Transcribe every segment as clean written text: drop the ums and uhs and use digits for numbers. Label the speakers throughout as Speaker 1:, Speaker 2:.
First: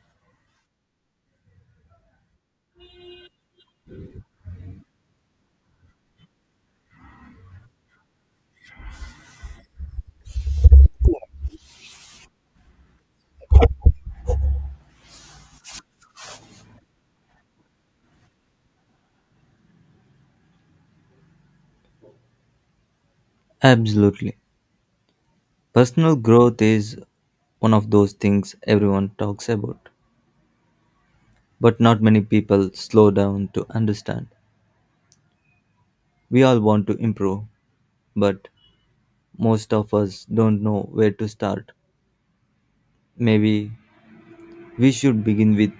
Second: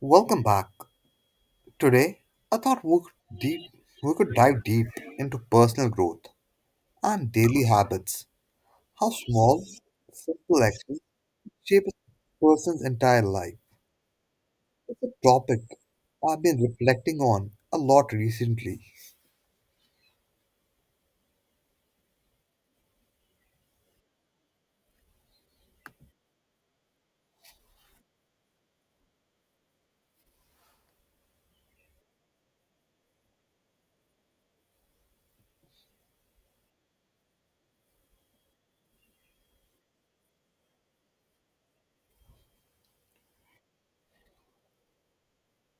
Speaker 1: Welcome back. Today, I thought we could dive deep into personal growth and daily habits. How small, simple actions shape a person's entire life. It's a topic I've been reflecting on a lot recently.
Speaker 2: Absolutely. Personal growth is one of those things everyone talks about, but not many people slow down to understand. We all want to improve, but most of us don't know where to start. Maybe we should begin with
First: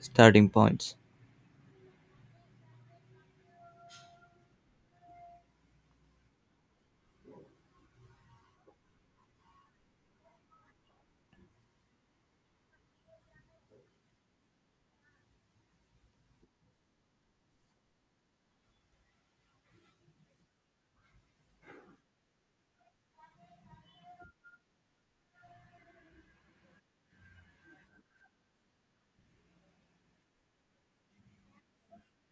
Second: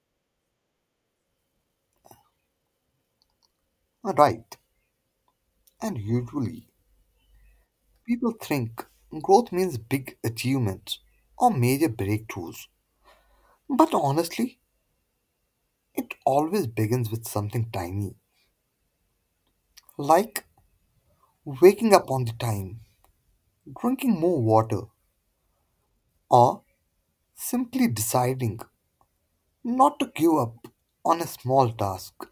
Speaker 2: starting points.
Speaker 1: Right, and usually people think growth means big achievements or major breakthroughs. But honestly, it always begins with something tiny, like waking up on the time. Drinking more water or simply deciding not to give up on a small task.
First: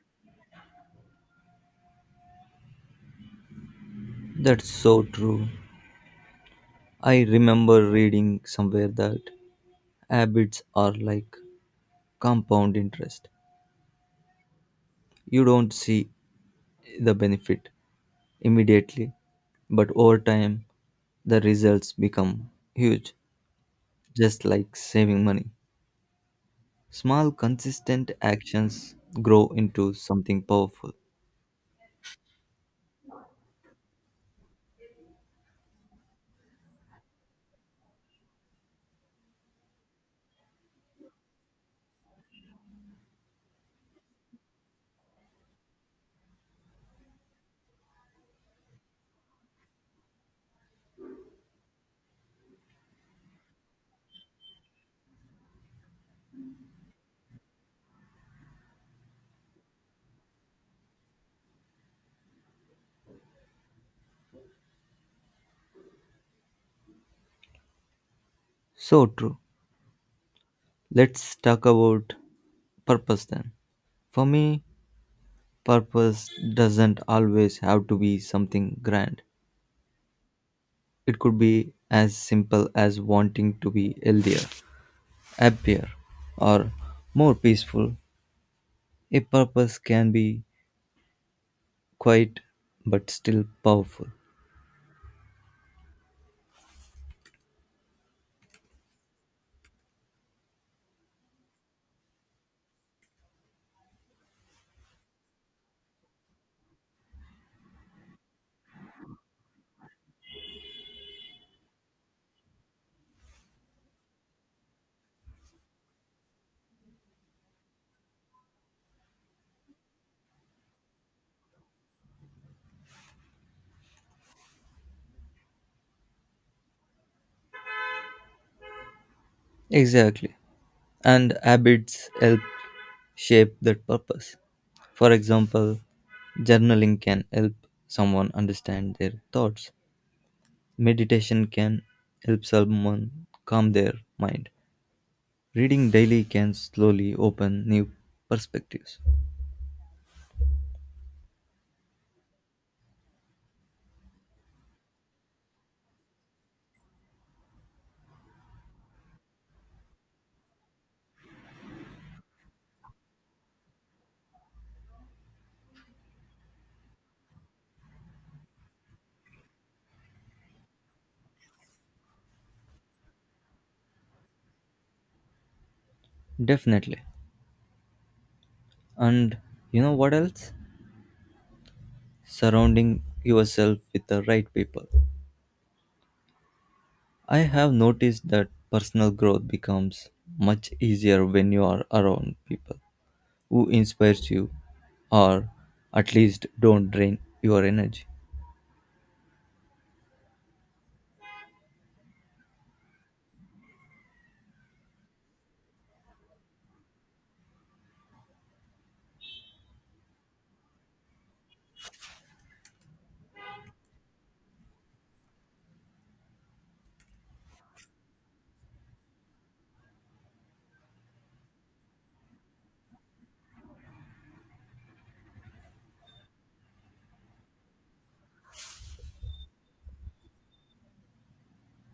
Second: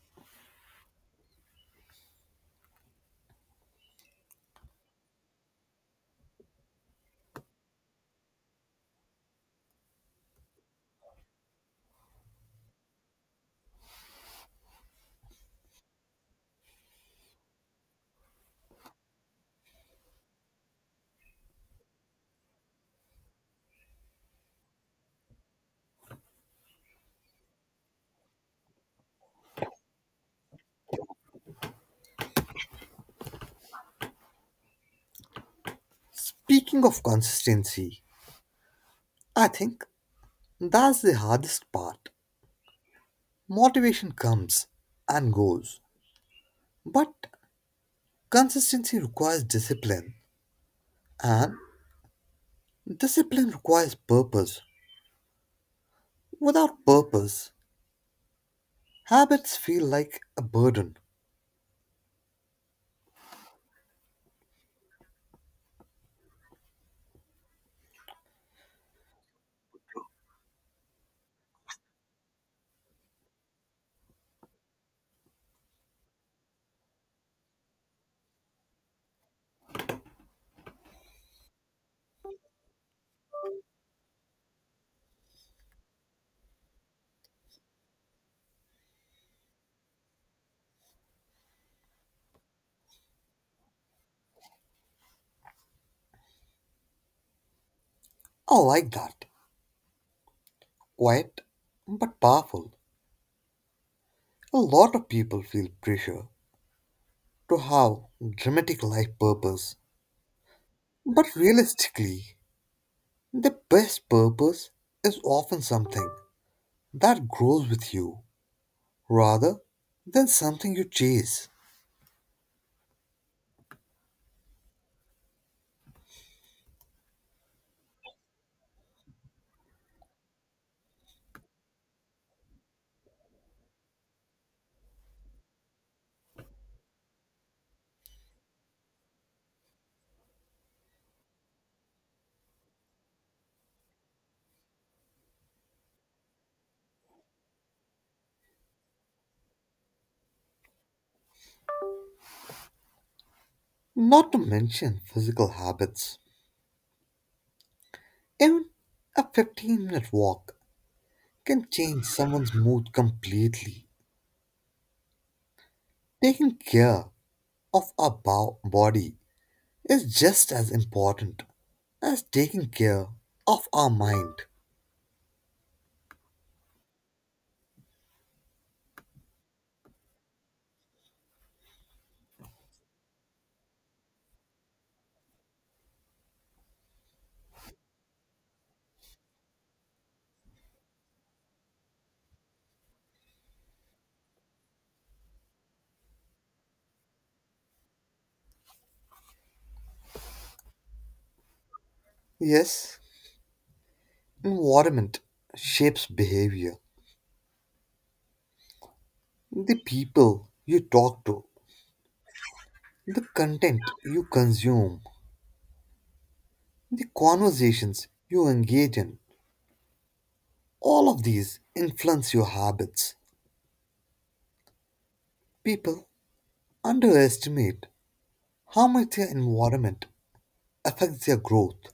Speaker 2: That's so true. I remember reading somewhere that habits are like compound interest. You don't see the benefit immediately, but over time the results become huge, just like saving money. Small, consistent actions grow into something powerful.
Speaker 1: Speaking of consistency, I think that's the hardest part. Motivation comes and goes, but consistency requires discipline, and discipline requires purpose. Without purpose, habits feel like a burden.
Speaker 2: So true. Let's talk about purpose then. For me, purpose doesn't always have to be something grand, it could be as simple as wanting to be healthier, happier, or more peaceful. A purpose can be quiet but still powerful.
Speaker 1: I like that. Quiet but powerful. A lot of people feel pressure to have dramatic life purpose. But realistically, the best purpose is often something that grows with you rather than something you chase.
Speaker 2: Exactly. And habits help shape that purpose. For example, journaling can help someone understand their thoughts, meditation can help someone calm their mind, reading daily can slowly open new perspectives.
Speaker 1: Not to mention physical habits. Even a 15-minute minute walk can change someone's mood completely. Taking care of our body is just as important as taking care of our mind.
Speaker 2: Definitely. And you know what else? Surrounding yourself with the right people. I have noticed that personal growth becomes much easier when you are around people who inspires you or at least don't drain your energy.
Speaker 1: Yes, environment shapes behavior. The people you talk to, the content you consume, the conversations you engage in, all of these influence your habits. People underestimate how much their environment affects their growth.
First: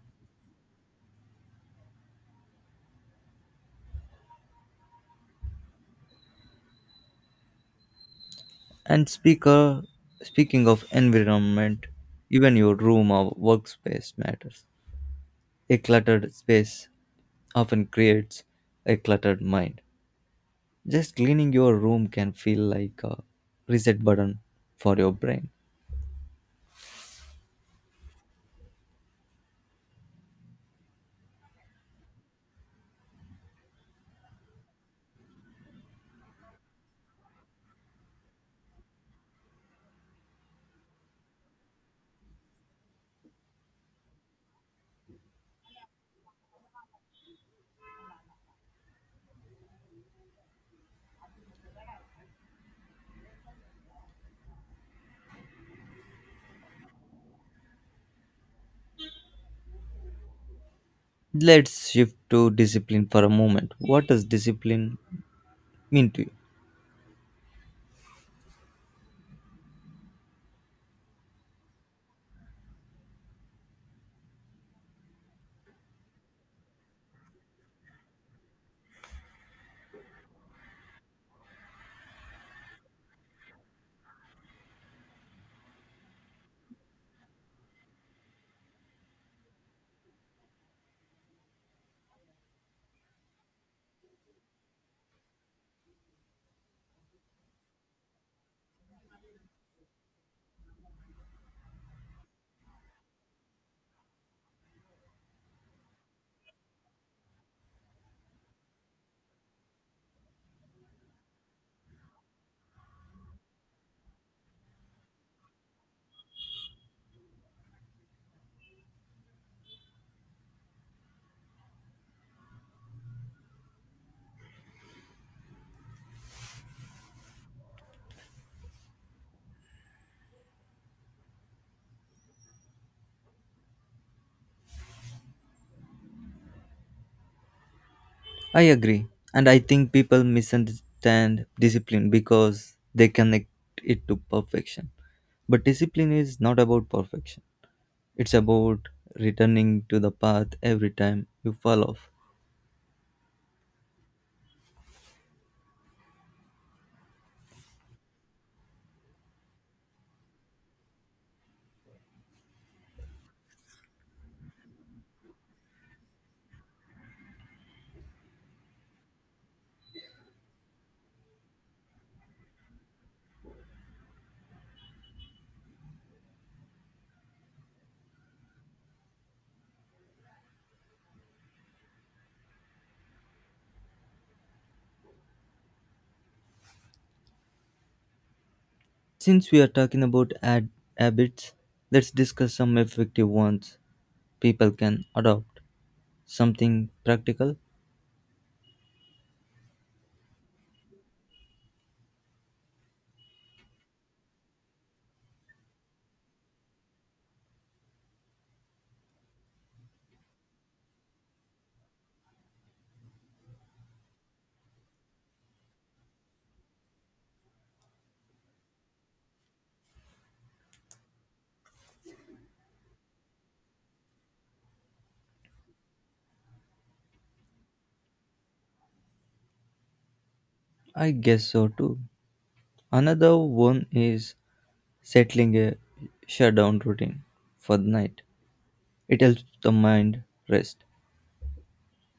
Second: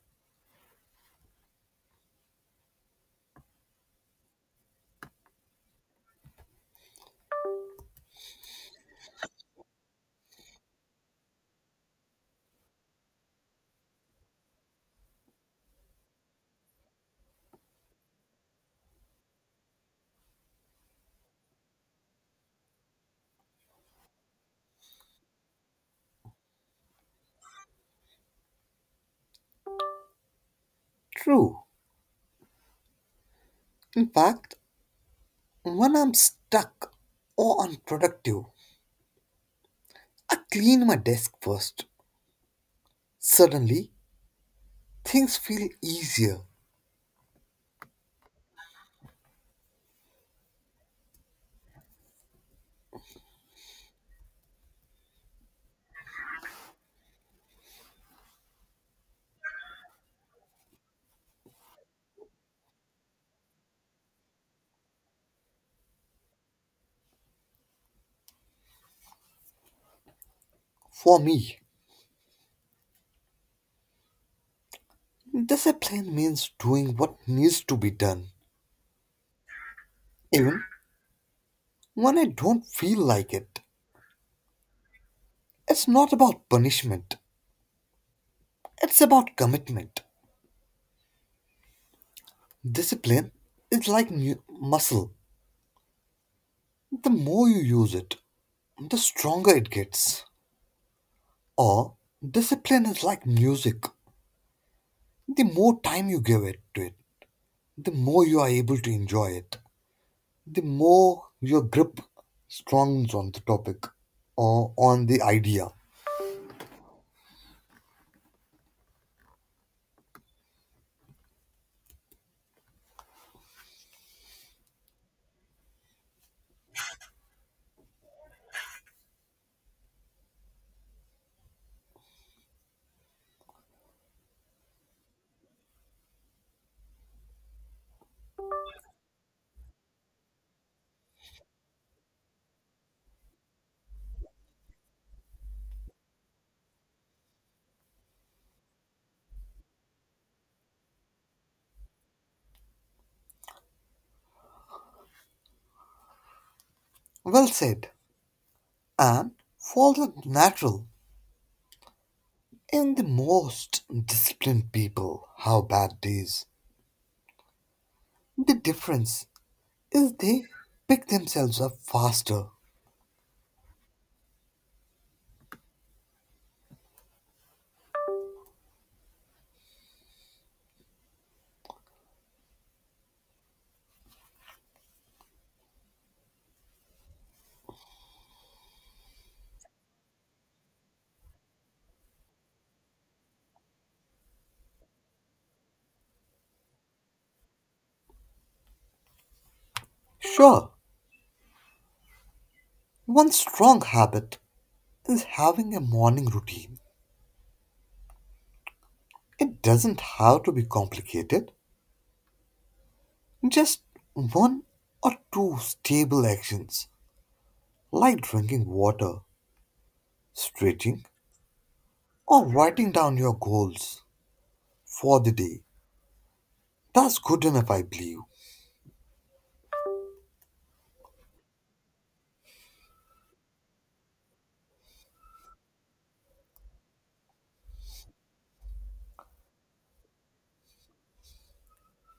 Speaker 2: And speaker, speaking of environment, even your room or workspace matters. A cluttered space often creates a cluttered mind. Just cleaning your room can feel like a reset button for your brain.
Speaker 1: True. In fact, when I'm stuck or unproductive, I clean my desk first. Suddenly, things feel easier
Speaker 2: Let's shift to discipline for a moment. What does discipline mean to you?
Speaker 1: for me. Discipline means doing what needs to be done, even when I don't feel like it. It's not about punishment, it's about commitment. Discipline is like muscle. The more you use it, the stronger it gets. Or, discipline is like music. The more time you give it to it, the more you are able to enjoy it, the more your grip strengthens on the topic or on the idea.
Speaker 2: I agree. And I think people misunderstand discipline because they connect it to perfection. But discipline is not about perfection, it's about returning to the path every time you fall off.
Speaker 1: Well said. And falls natural in the most disciplined people. How bad days the difference is they pick themselves up faster.
Speaker 2: Since we are talking about habits, let's discuss some effective ones people can adopt. Something practical?
Speaker 1: Sure, one strong habit is having a morning routine. It doesn't have to be complicated, just one or two stable actions like drinking water, stretching, or writing down your goals for the day. That's good enough, I believe.
Speaker 2: I guess so too. Another one is settling a shutdown routine for the night. It helps the mind rest.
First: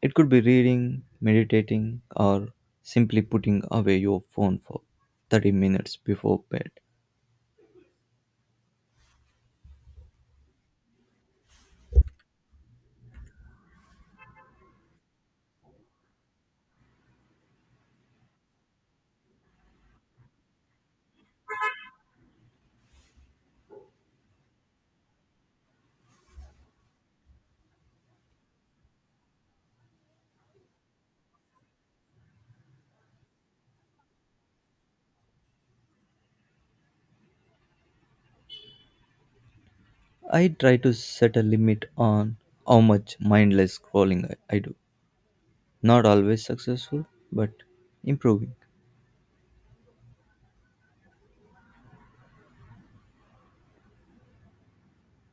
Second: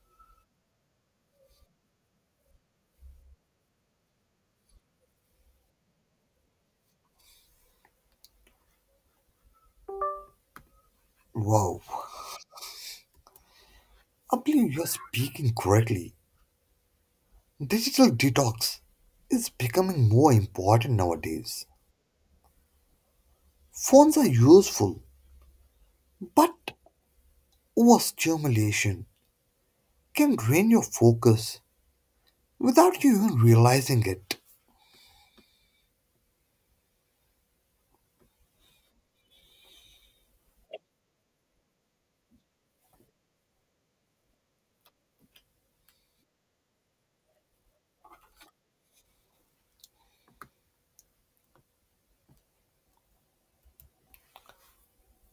Speaker 2: It could be reading, meditating, or simply putting away your phone for 30 minutes before bed.
Speaker 1: Wow, I believe you're speaking correctly. Digital detox is becoming more important nowadays. Phones are useful, but overstimulation can drain your focus without you even realizing it.
Speaker 2: I try to set a limit on how much mindless scrolling I do. Not always successful, but improving.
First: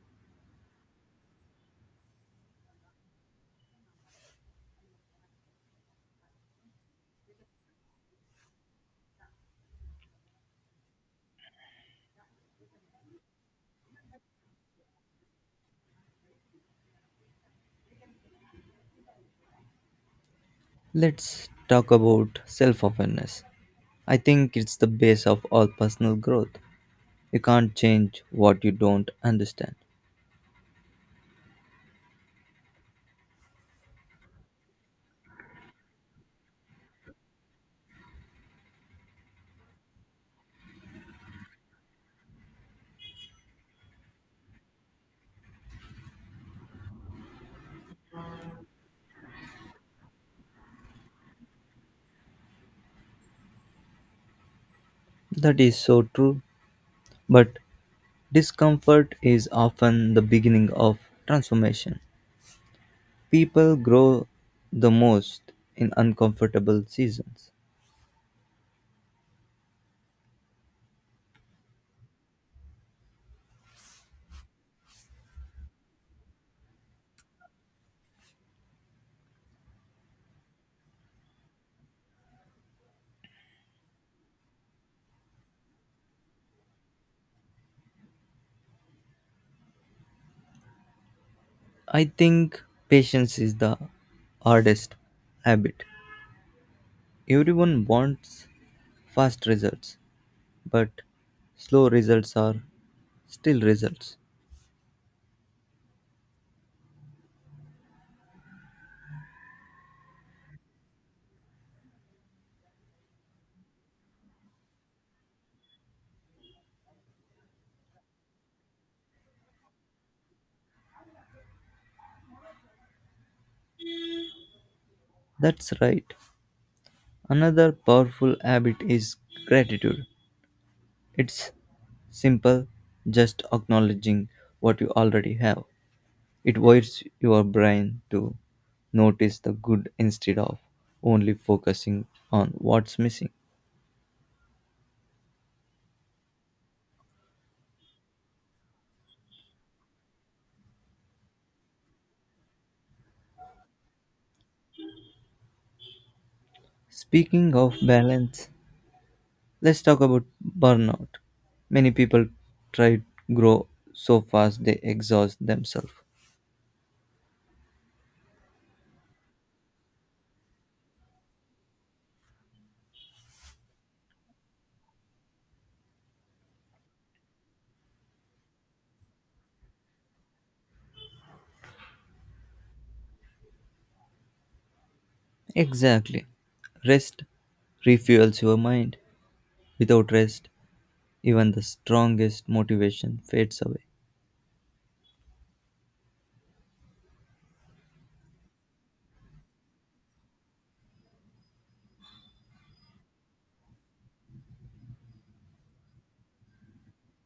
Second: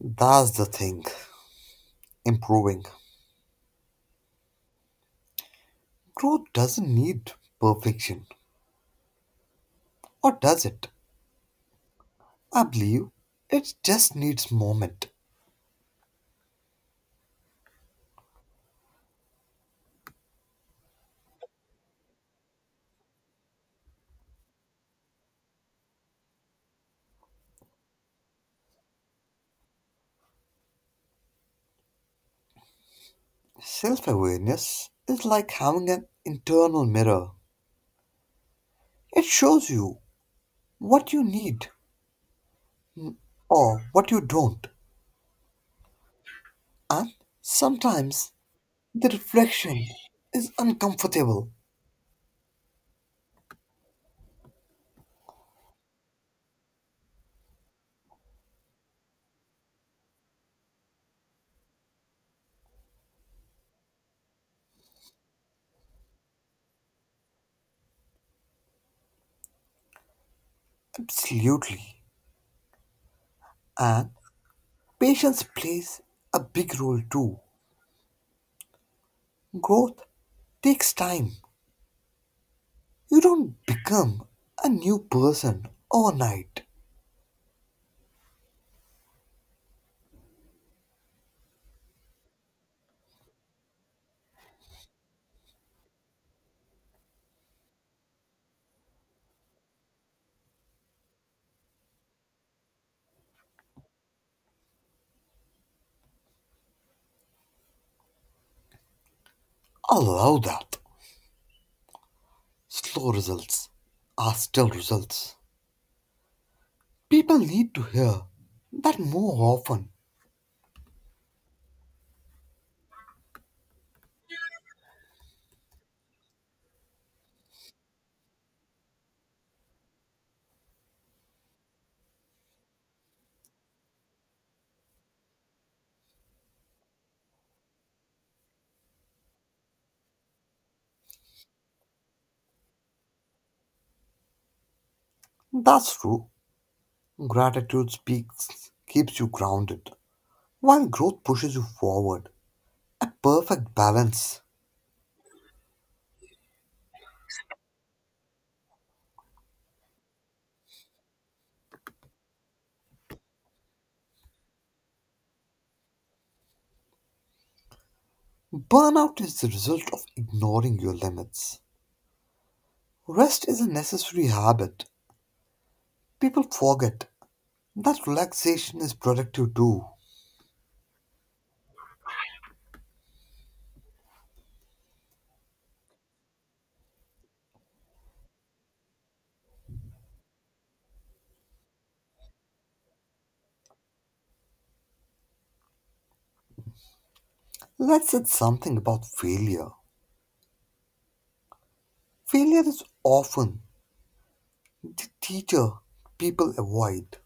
Speaker 1: That's the thing. Improving. Growth doesn't need perfection, or does it? I believe it just needs moment.
Speaker 2: Let's talk about self awareness. I think it's the base of all personal growth. You can't change what you don't understand.
Speaker 1: Self awareness is like having an internal mirror, it shows you what you need or what you don't. And sometimes the reflection is uncomfortable.
Speaker 2: That is so true, but discomfort is often the beginning of transformation. People grow the most in uncomfortable seasons.
Speaker 1: Absolutely. And patience plays a big role too. Growth takes time. You don't become a new person overnight.
Speaker 2: I think patience is the hardest habit. Everyone wants fast results, but slow results are still results.
Speaker 1: Allow that. Slow results are still results. People need to hear that more often.
Speaker 2: That's right. Another powerful habit is gratitude. It's simple, just acknowledging what you already have. It wires your brain to notice the good instead of only focusing on what's missing.
Speaker 1: That's true. Gratitude speaks, keeps you grounded. While growth pushes you forward, a perfect balance.
Speaker 2: Speaking of balance, let's talk about burnout. Many people try to grow so fast they exhaust themselves.
Speaker 1: Burnout is the result of ignoring your limits. Rest is a necessary habit. People forget that relaxation is productive too.
Speaker 2: Exactly. Rest refuels your mind. Without rest, even the strongest motivation fades away.
Speaker 1: Let's add something about failure. Failure is often the teacher people avoid,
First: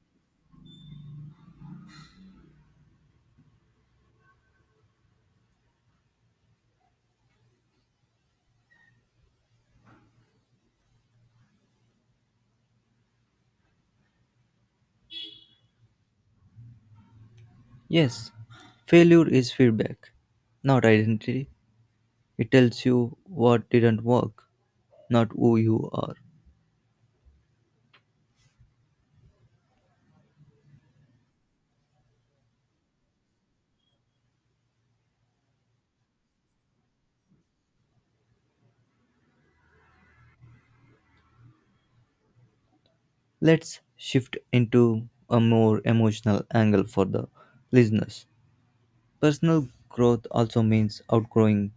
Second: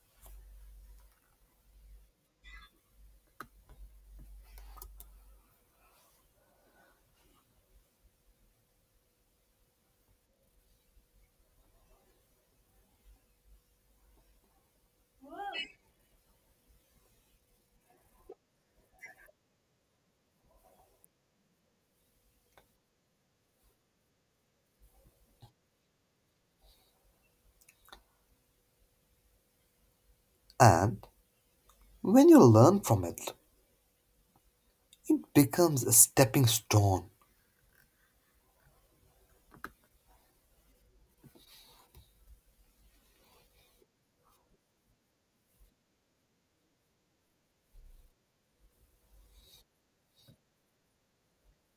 Speaker 2: Yes, failure is feedback, not identity. It tells you what didn't work, not who you are.
Speaker 1: and when you learn from it, it becomes a stepping stone.
Speaker 2: Let's shift into a more emotional angle for the listeners. Personal growth also means outgrowing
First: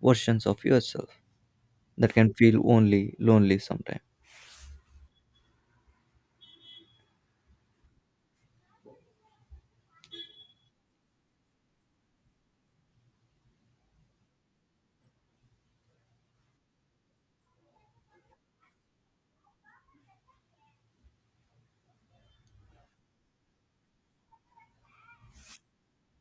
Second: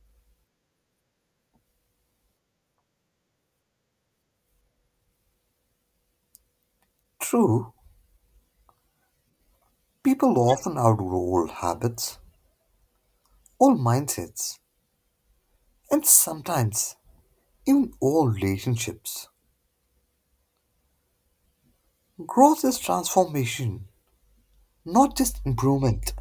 Speaker 2: versions of yourself that can feel only lonely sometimes.
Speaker 1: True, people often outgrow old habits, old mindsets, and sometimes in all relationships, growth is transformation, not just improvement.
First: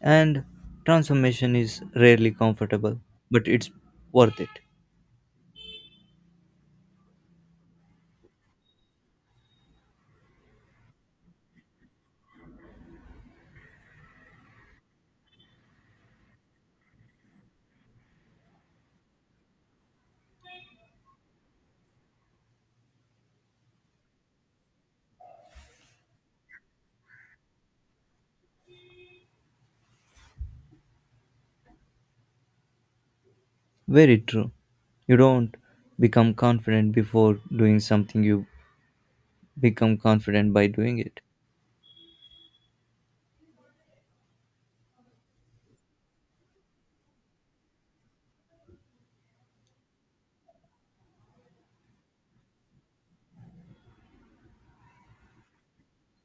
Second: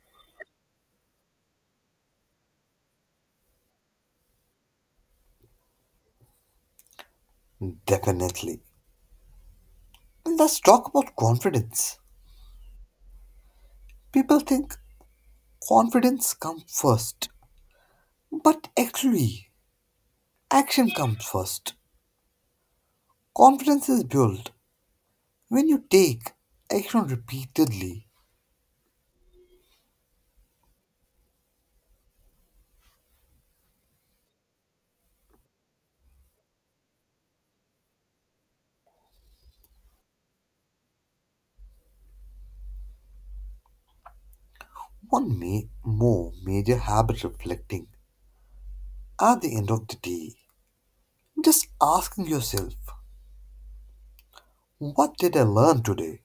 Speaker 2: And transformation is rarely comfortable, but it's worth it.
Speaker 1: Definitely. And let's talk about confidence. People think confidence comes first, but actually, action comes first. Confidence is built when you take action repeatedly.
Speaker 2: Very true. You don't become confident before doing something, you become confident by doing it.
Speaker 1: One may more major habit reflecting at the end of the day. Just asking yourself, what did I learn today?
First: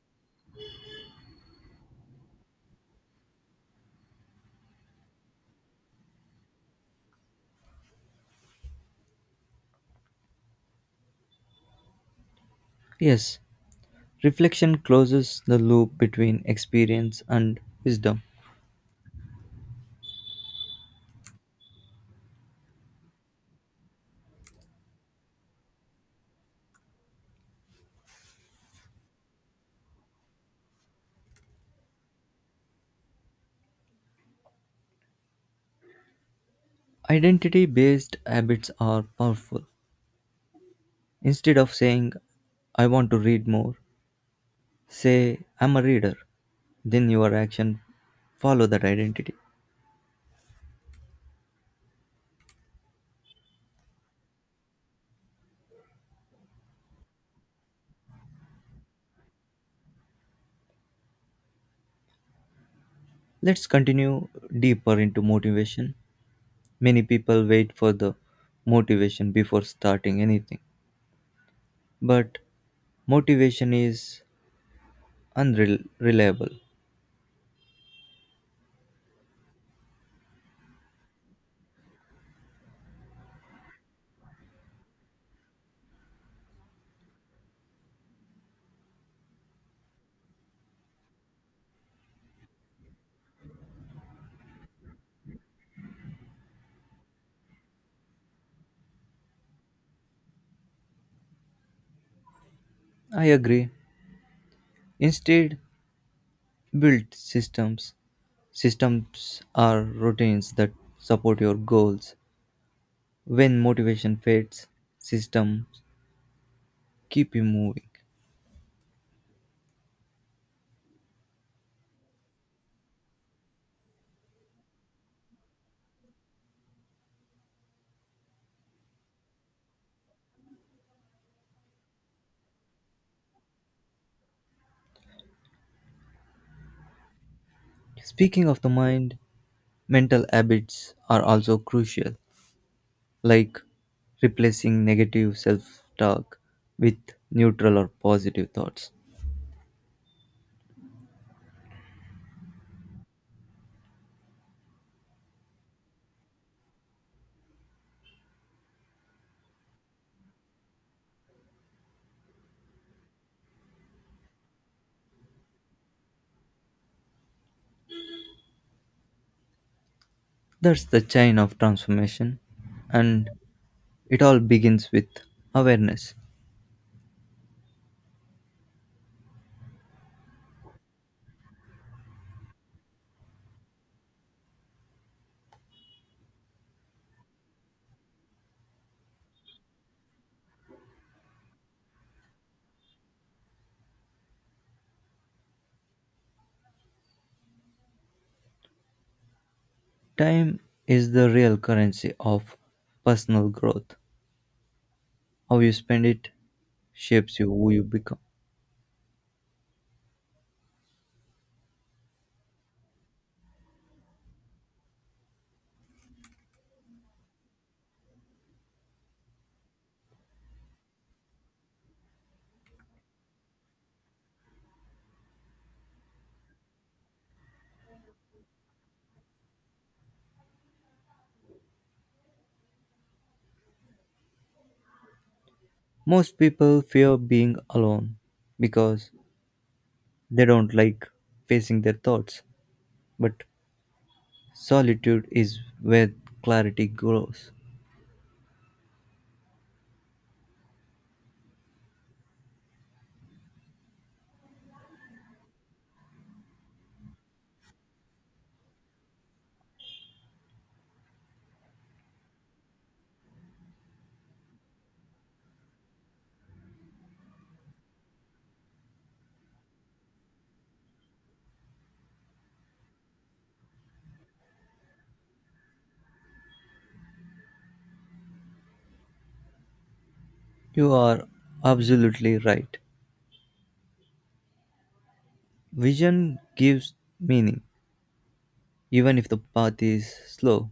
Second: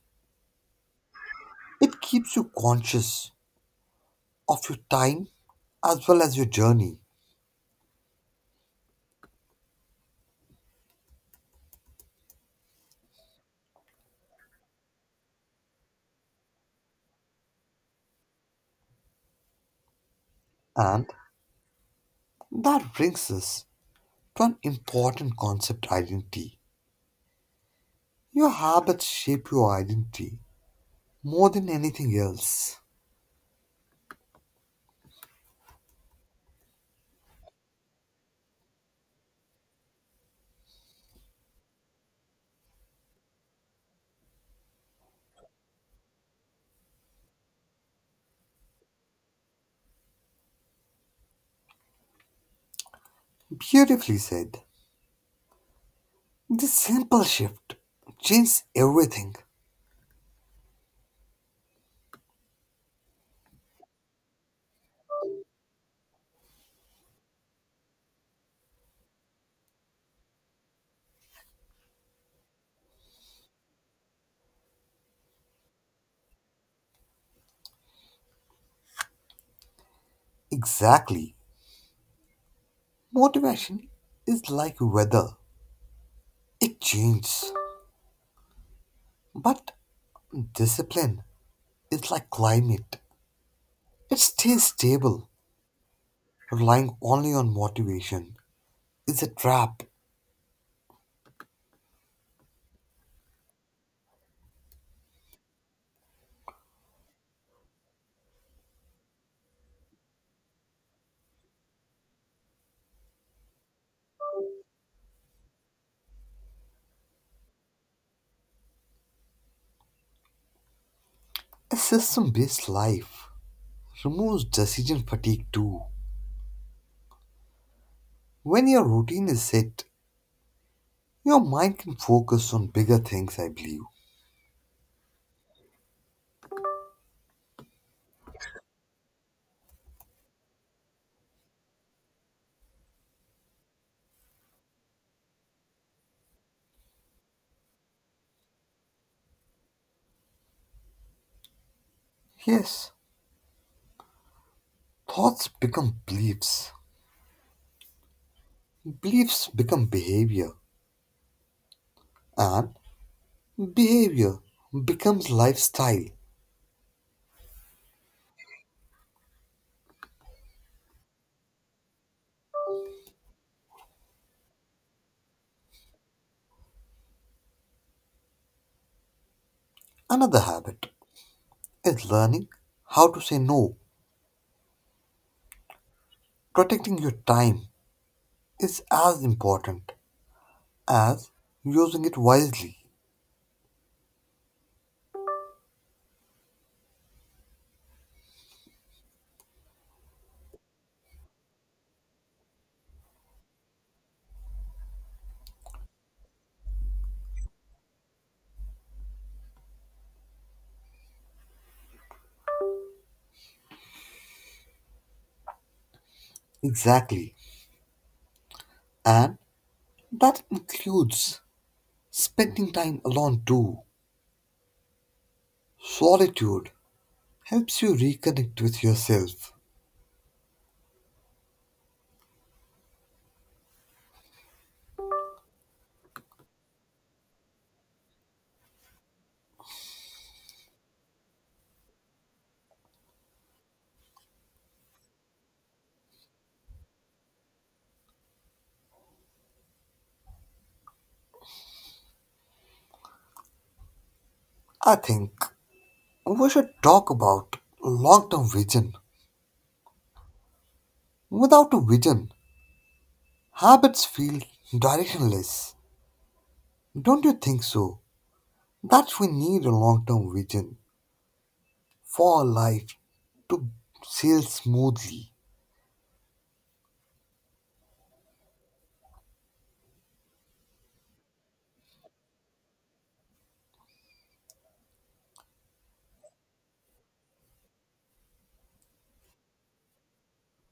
Speaker 1: It keeps you conscious of your time as well as your journey.
Speaker 2: Yes, reflection closes the loop between experience and wisdom.
Speaker 1: And that brings us to an important concept identity. Your habits shape your identity more than anything else.
Speaker 2: Identity based habits are powerful. Instead of saying, I want to read more, say, I'm a reader. Then your action follow that identity.
Speaker 1: Beautifully said. This simple shift changes everything.
Speaker 2: Let's continue deeper into motivation. Many people wait for the motivation before starting anything, but motivation is unreliable.
Speaker 1: Exactly. Motivation is like weather, it changes. But discipline is like climate, it stays stable. Relying only on motivation is a trap.
Speaker 2: I agree. Instead, build systems. Systems are routines that support your goals. When motivation fades, systems keep you moving.
Speaker 1: A system based life removes decision fatigue too. When your routine is set, your mind can focus on bigger things, I believe.
Speaker 2: Speaking of the mind, mental habits are also crucial, like replacing negative self talk with neutral or positive thoughts.
Speaker 1: Yes, thoughts become beliefs, beliefs become behavior, and behavior becomes lifestyle.
Speaker 2: That's the chain of transformation, and it all begins with awareness.
Speaker 1: Another habit is learning how to say no. Protecting your time is as important as using it wisely.
Speaker 2: Time is the real currency of personal growth. How you spend it shapes you who you become.
Speaker 1: Exactly. And that includes spending time alone too. Solitude helps you reconnect with yourself.
Speaker 2: Most people fear being alone because they don't like facing their thoughts, but solitude is where clarity grows.
Speaker 1: I think we should talk about long term vision. Without a vision, habits feel directionless. Don't you think so? That we need a long term vision for our life to sail smoothly.
Speaker 2: You are absolutely right. Vision gives meaning. Even if the path is slow,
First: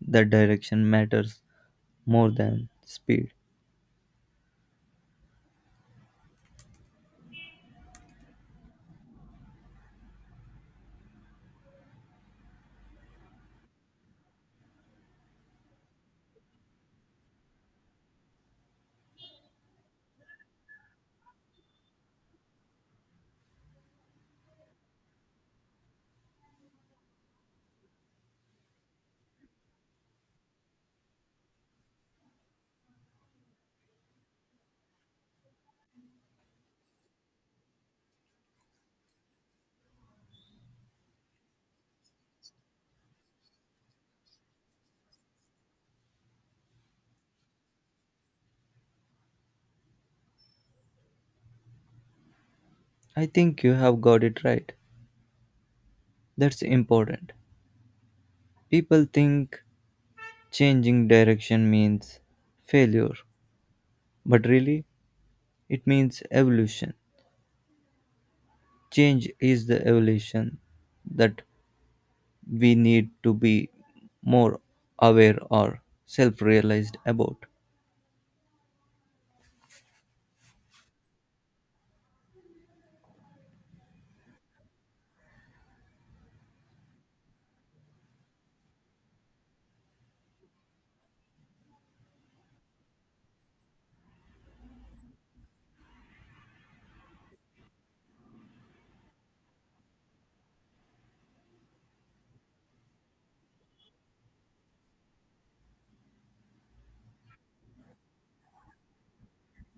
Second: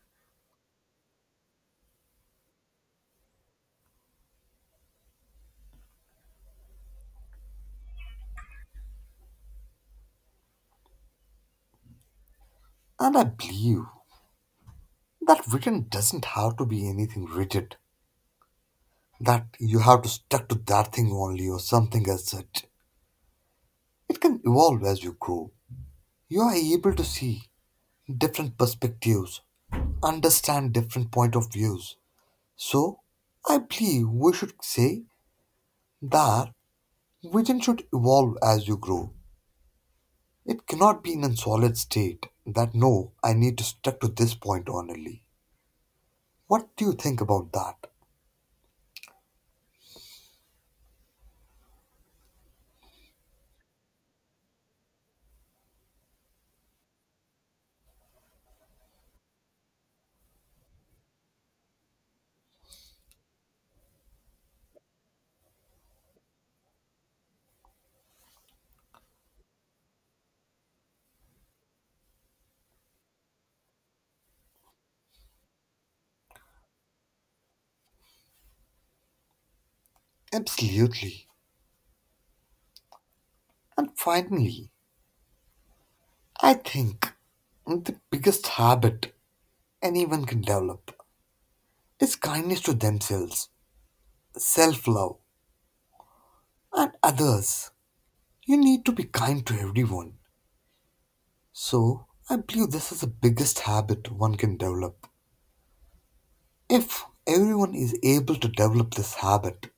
Speaker 2: the direction matters more than speed.
Speaker 1: And I believe that vision doesn't have to be anything rigid, that you have to stick to that thing only or something as such. It can evolve as you grow. You are able to see different perspectives, understand different point of views. So, I believe we should say that vision should evolve as you grow. It cannot be in a solid state that no, I need to stick to this point only. What do you think about that?
Speaker 2: I think you have got it right. That's important. People think changing direction means failure, but really it means evolution. Change is the evolution that we need to be more aware or self realized about.
Speaker 1: Absolutely. And finally, I think the biggest habit anyone can develop is kindness to themselves, self love, and others. You need to be kind to everyone. So, I believe this is the biggest habit one can develop. If everyone is able to develop this habit,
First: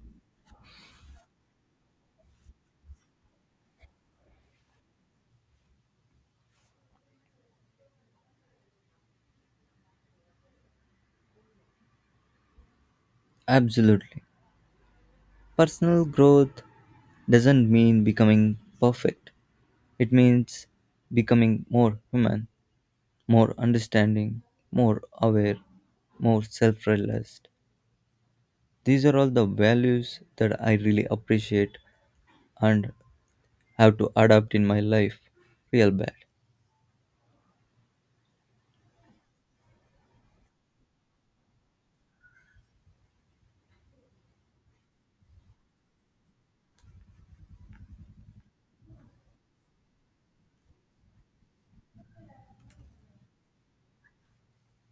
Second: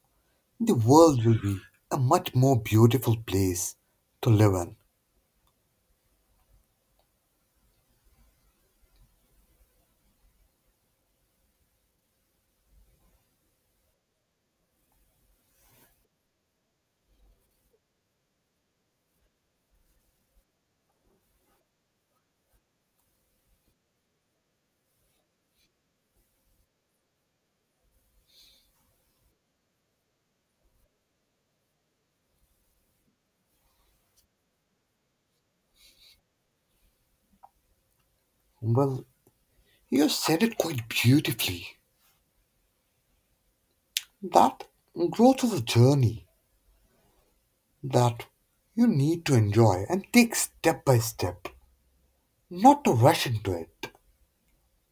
Speaker 1: the world will be a much more beautiful place to live in.
Speaker 2: Absolutely. Personal growth doesn't mean becoming perfect, it means becoming more human, more understanding, more aware, more self realized. These are all the values that I really appreciate and have to adapt in my life real bad.
Speaker 1: Well, you said it quite beautifully that growth is a journey that you need to enjoy and take step by step, not to rush into it,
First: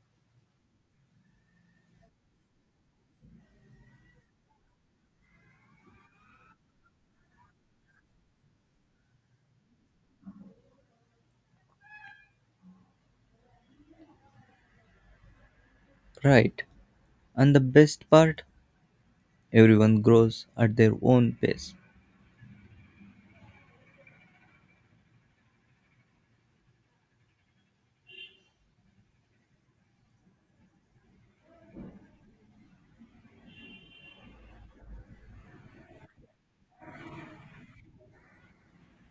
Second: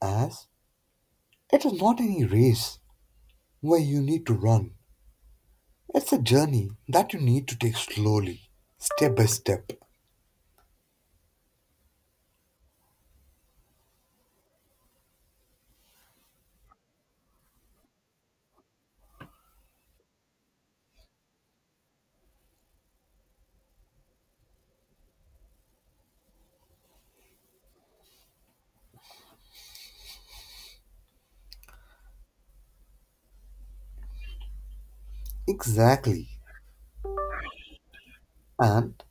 Speaker 1: as it is not any race where you need to run. It's a journey that you need to take slowly, step by step.
Speaker 2: Right, and the best part, everyone grows at their own pace.
Speaker 1: Exactly. And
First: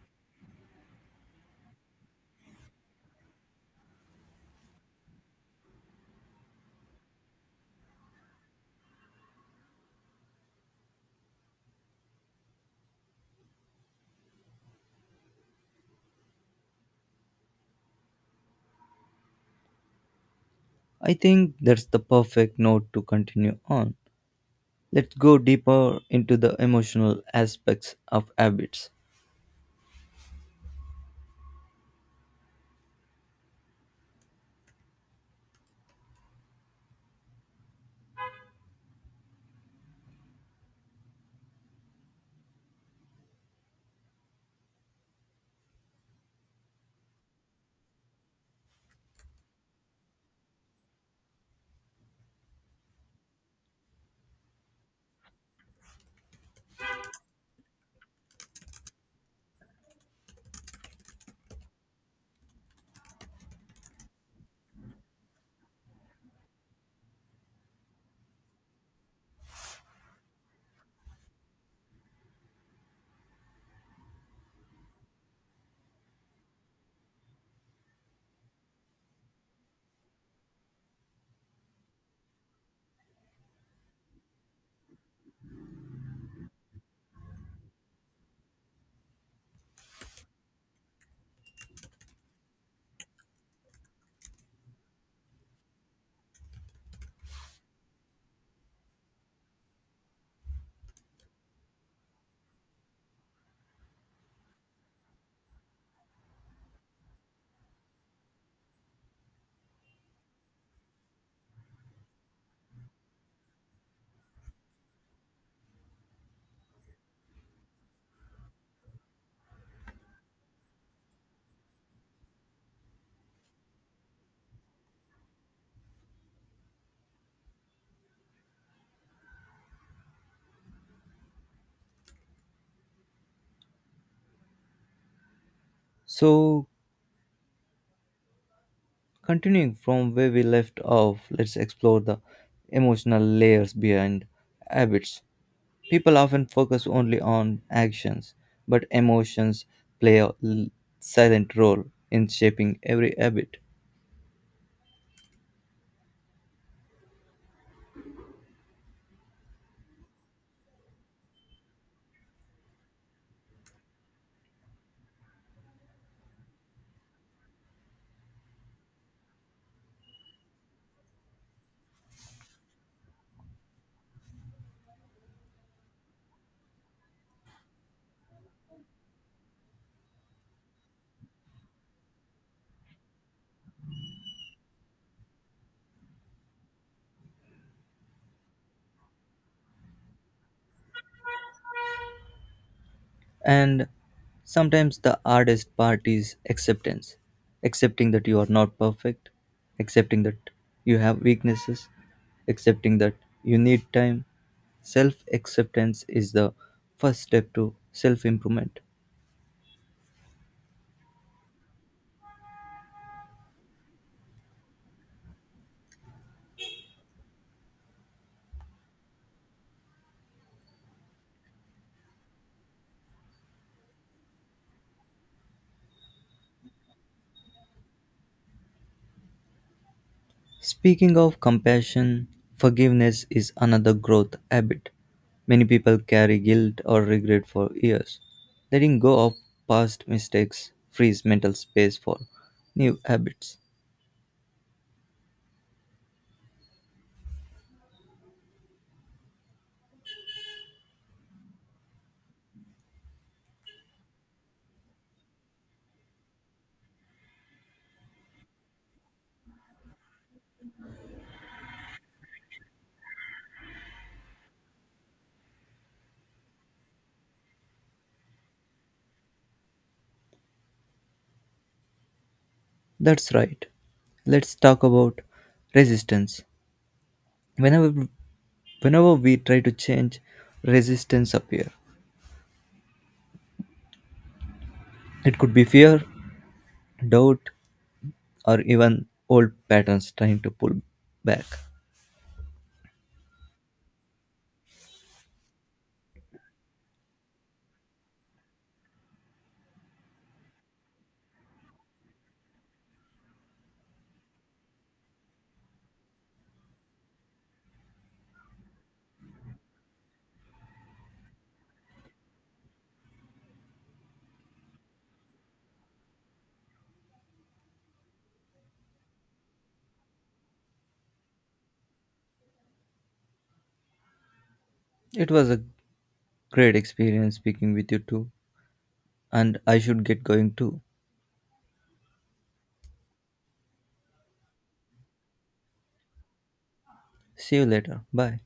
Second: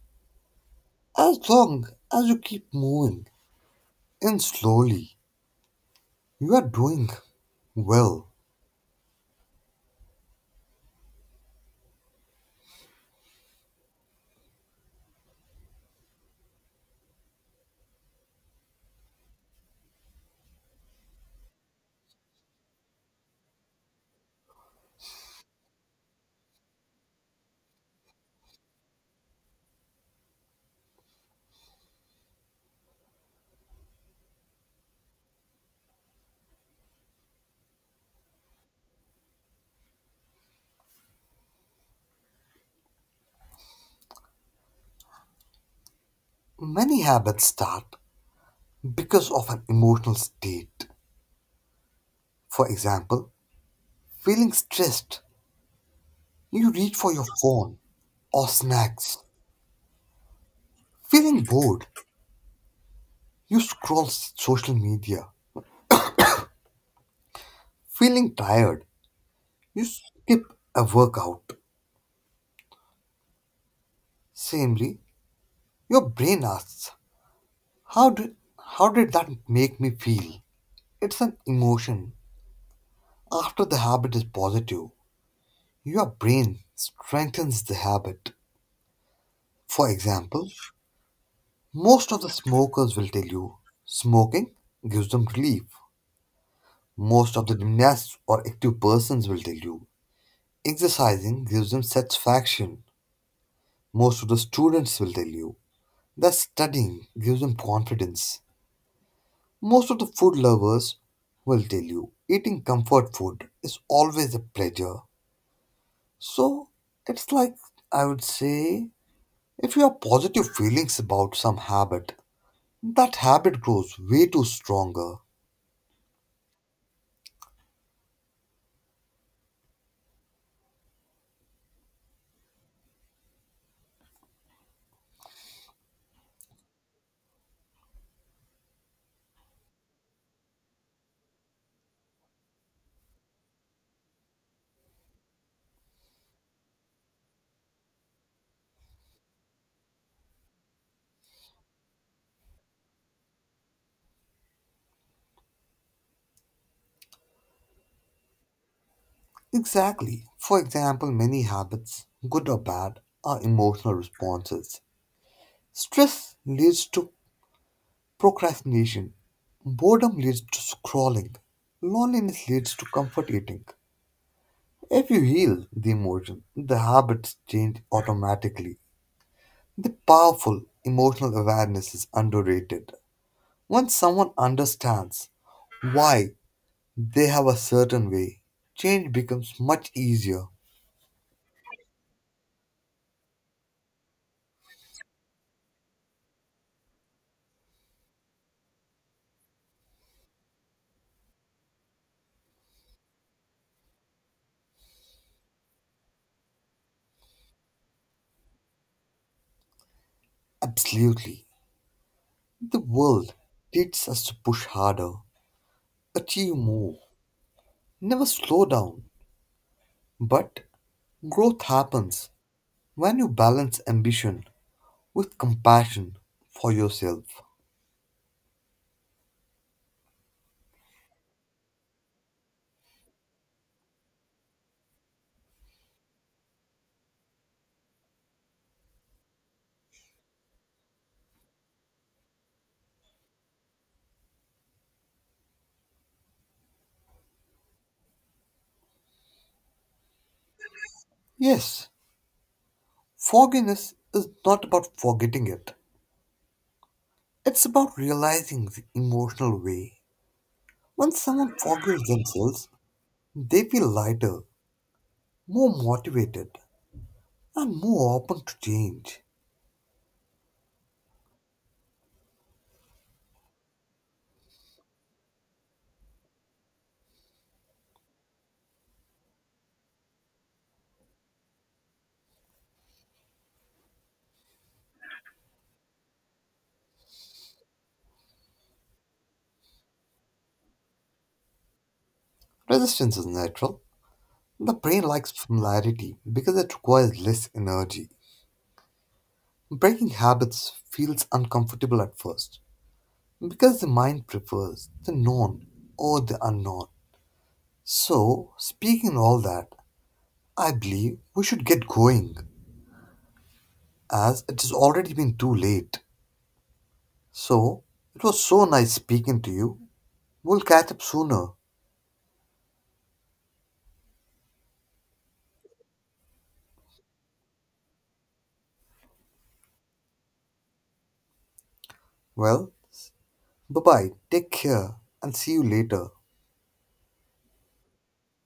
Speaker 1: as long as you keep moving in slowly, you are doing well.
Speaker 2: I think that's the perfect note to continue on. Let's go deeper into the emotional aspects of habits.
Speaker 1: Many habits start because of an emotional state. For example, feeling stressed, you reach for your phone or snacks. Feeling bored, you scroll social media. Feeling tired, you skip a workout. Similarly, your brain asks, How did how did that make me feel? It's an emotion. After the habit is positive, your brain strengthens the habit. For example, most of the smokers will tell you smoking gives them relief. Most of the gymnasts or active persons will tell you exercising gives them satisfaction. Most of the students will tell you that studying gives them confidence. Most of the food lovers will tell you eating comfort food is always a pleasure. So it's like I would say if you have positive feelings about some habit, that habit grows way too stronger.
Speaker 2: So, continuing from where we left off, let's explore the emotional layers behind habits. People often focus only on actions, but emotions play a silent role in shaping every habit.
Speaker 1: Exactly. For example, many habits, good or bad, are emotional responses. Stress leads to procrastination. Boredom leads to scrolling. Loneliness leads to comfort eating. If you heal the emotion, the habits change automatically. The powerful emotional awareness is underrated. Once someone understands why they have a certain way, change becomes much easier.
Speaker 2: And sometimes the hardest part is acceptance, accepting that you are not perfect, accepting that you have weaknesses, accepting that you need time. Self acceptance is the first step to self improvement.
Speaker 1: Absolutely. The world teaches us to push harder, achieve more, never slow down. But growth happens when you balance ambition with compassion for yourself.
Speaker 2: Speaking of compassion, forgiveness is another growth habit. Many people carry guilt or regret for years. Letting go of past mistakes frees mental space for new habits.
Speaker 1: Yes, forgiveness is not about forgetting it, it's about realizing the emotional way. When someone forgives themselves, they feel lighter, more motivated, and more open to change.
Speaker 2: That's right. Let's talk about resistance. Whenever whenever we try to change, resistance appear. It could be fear, doubt, or even old patterns trying to pull back.
Speaker 1: Resistance is natural. The brain likes familiarity because it requires less energy. Breaking habits feels uncomfortable at first because the mind prefers the known or the unknown. So, speaking all that, I believe we should get going, as it has already been too late. So, it was so nice speaking to you. We'll catch up sooner.
Speaker 2: It was a great experience speaking with you too. And I should get going too.
Speaker 1: Well, bye bye, take care, and see you later.
Speaker 2: See you later. Bye.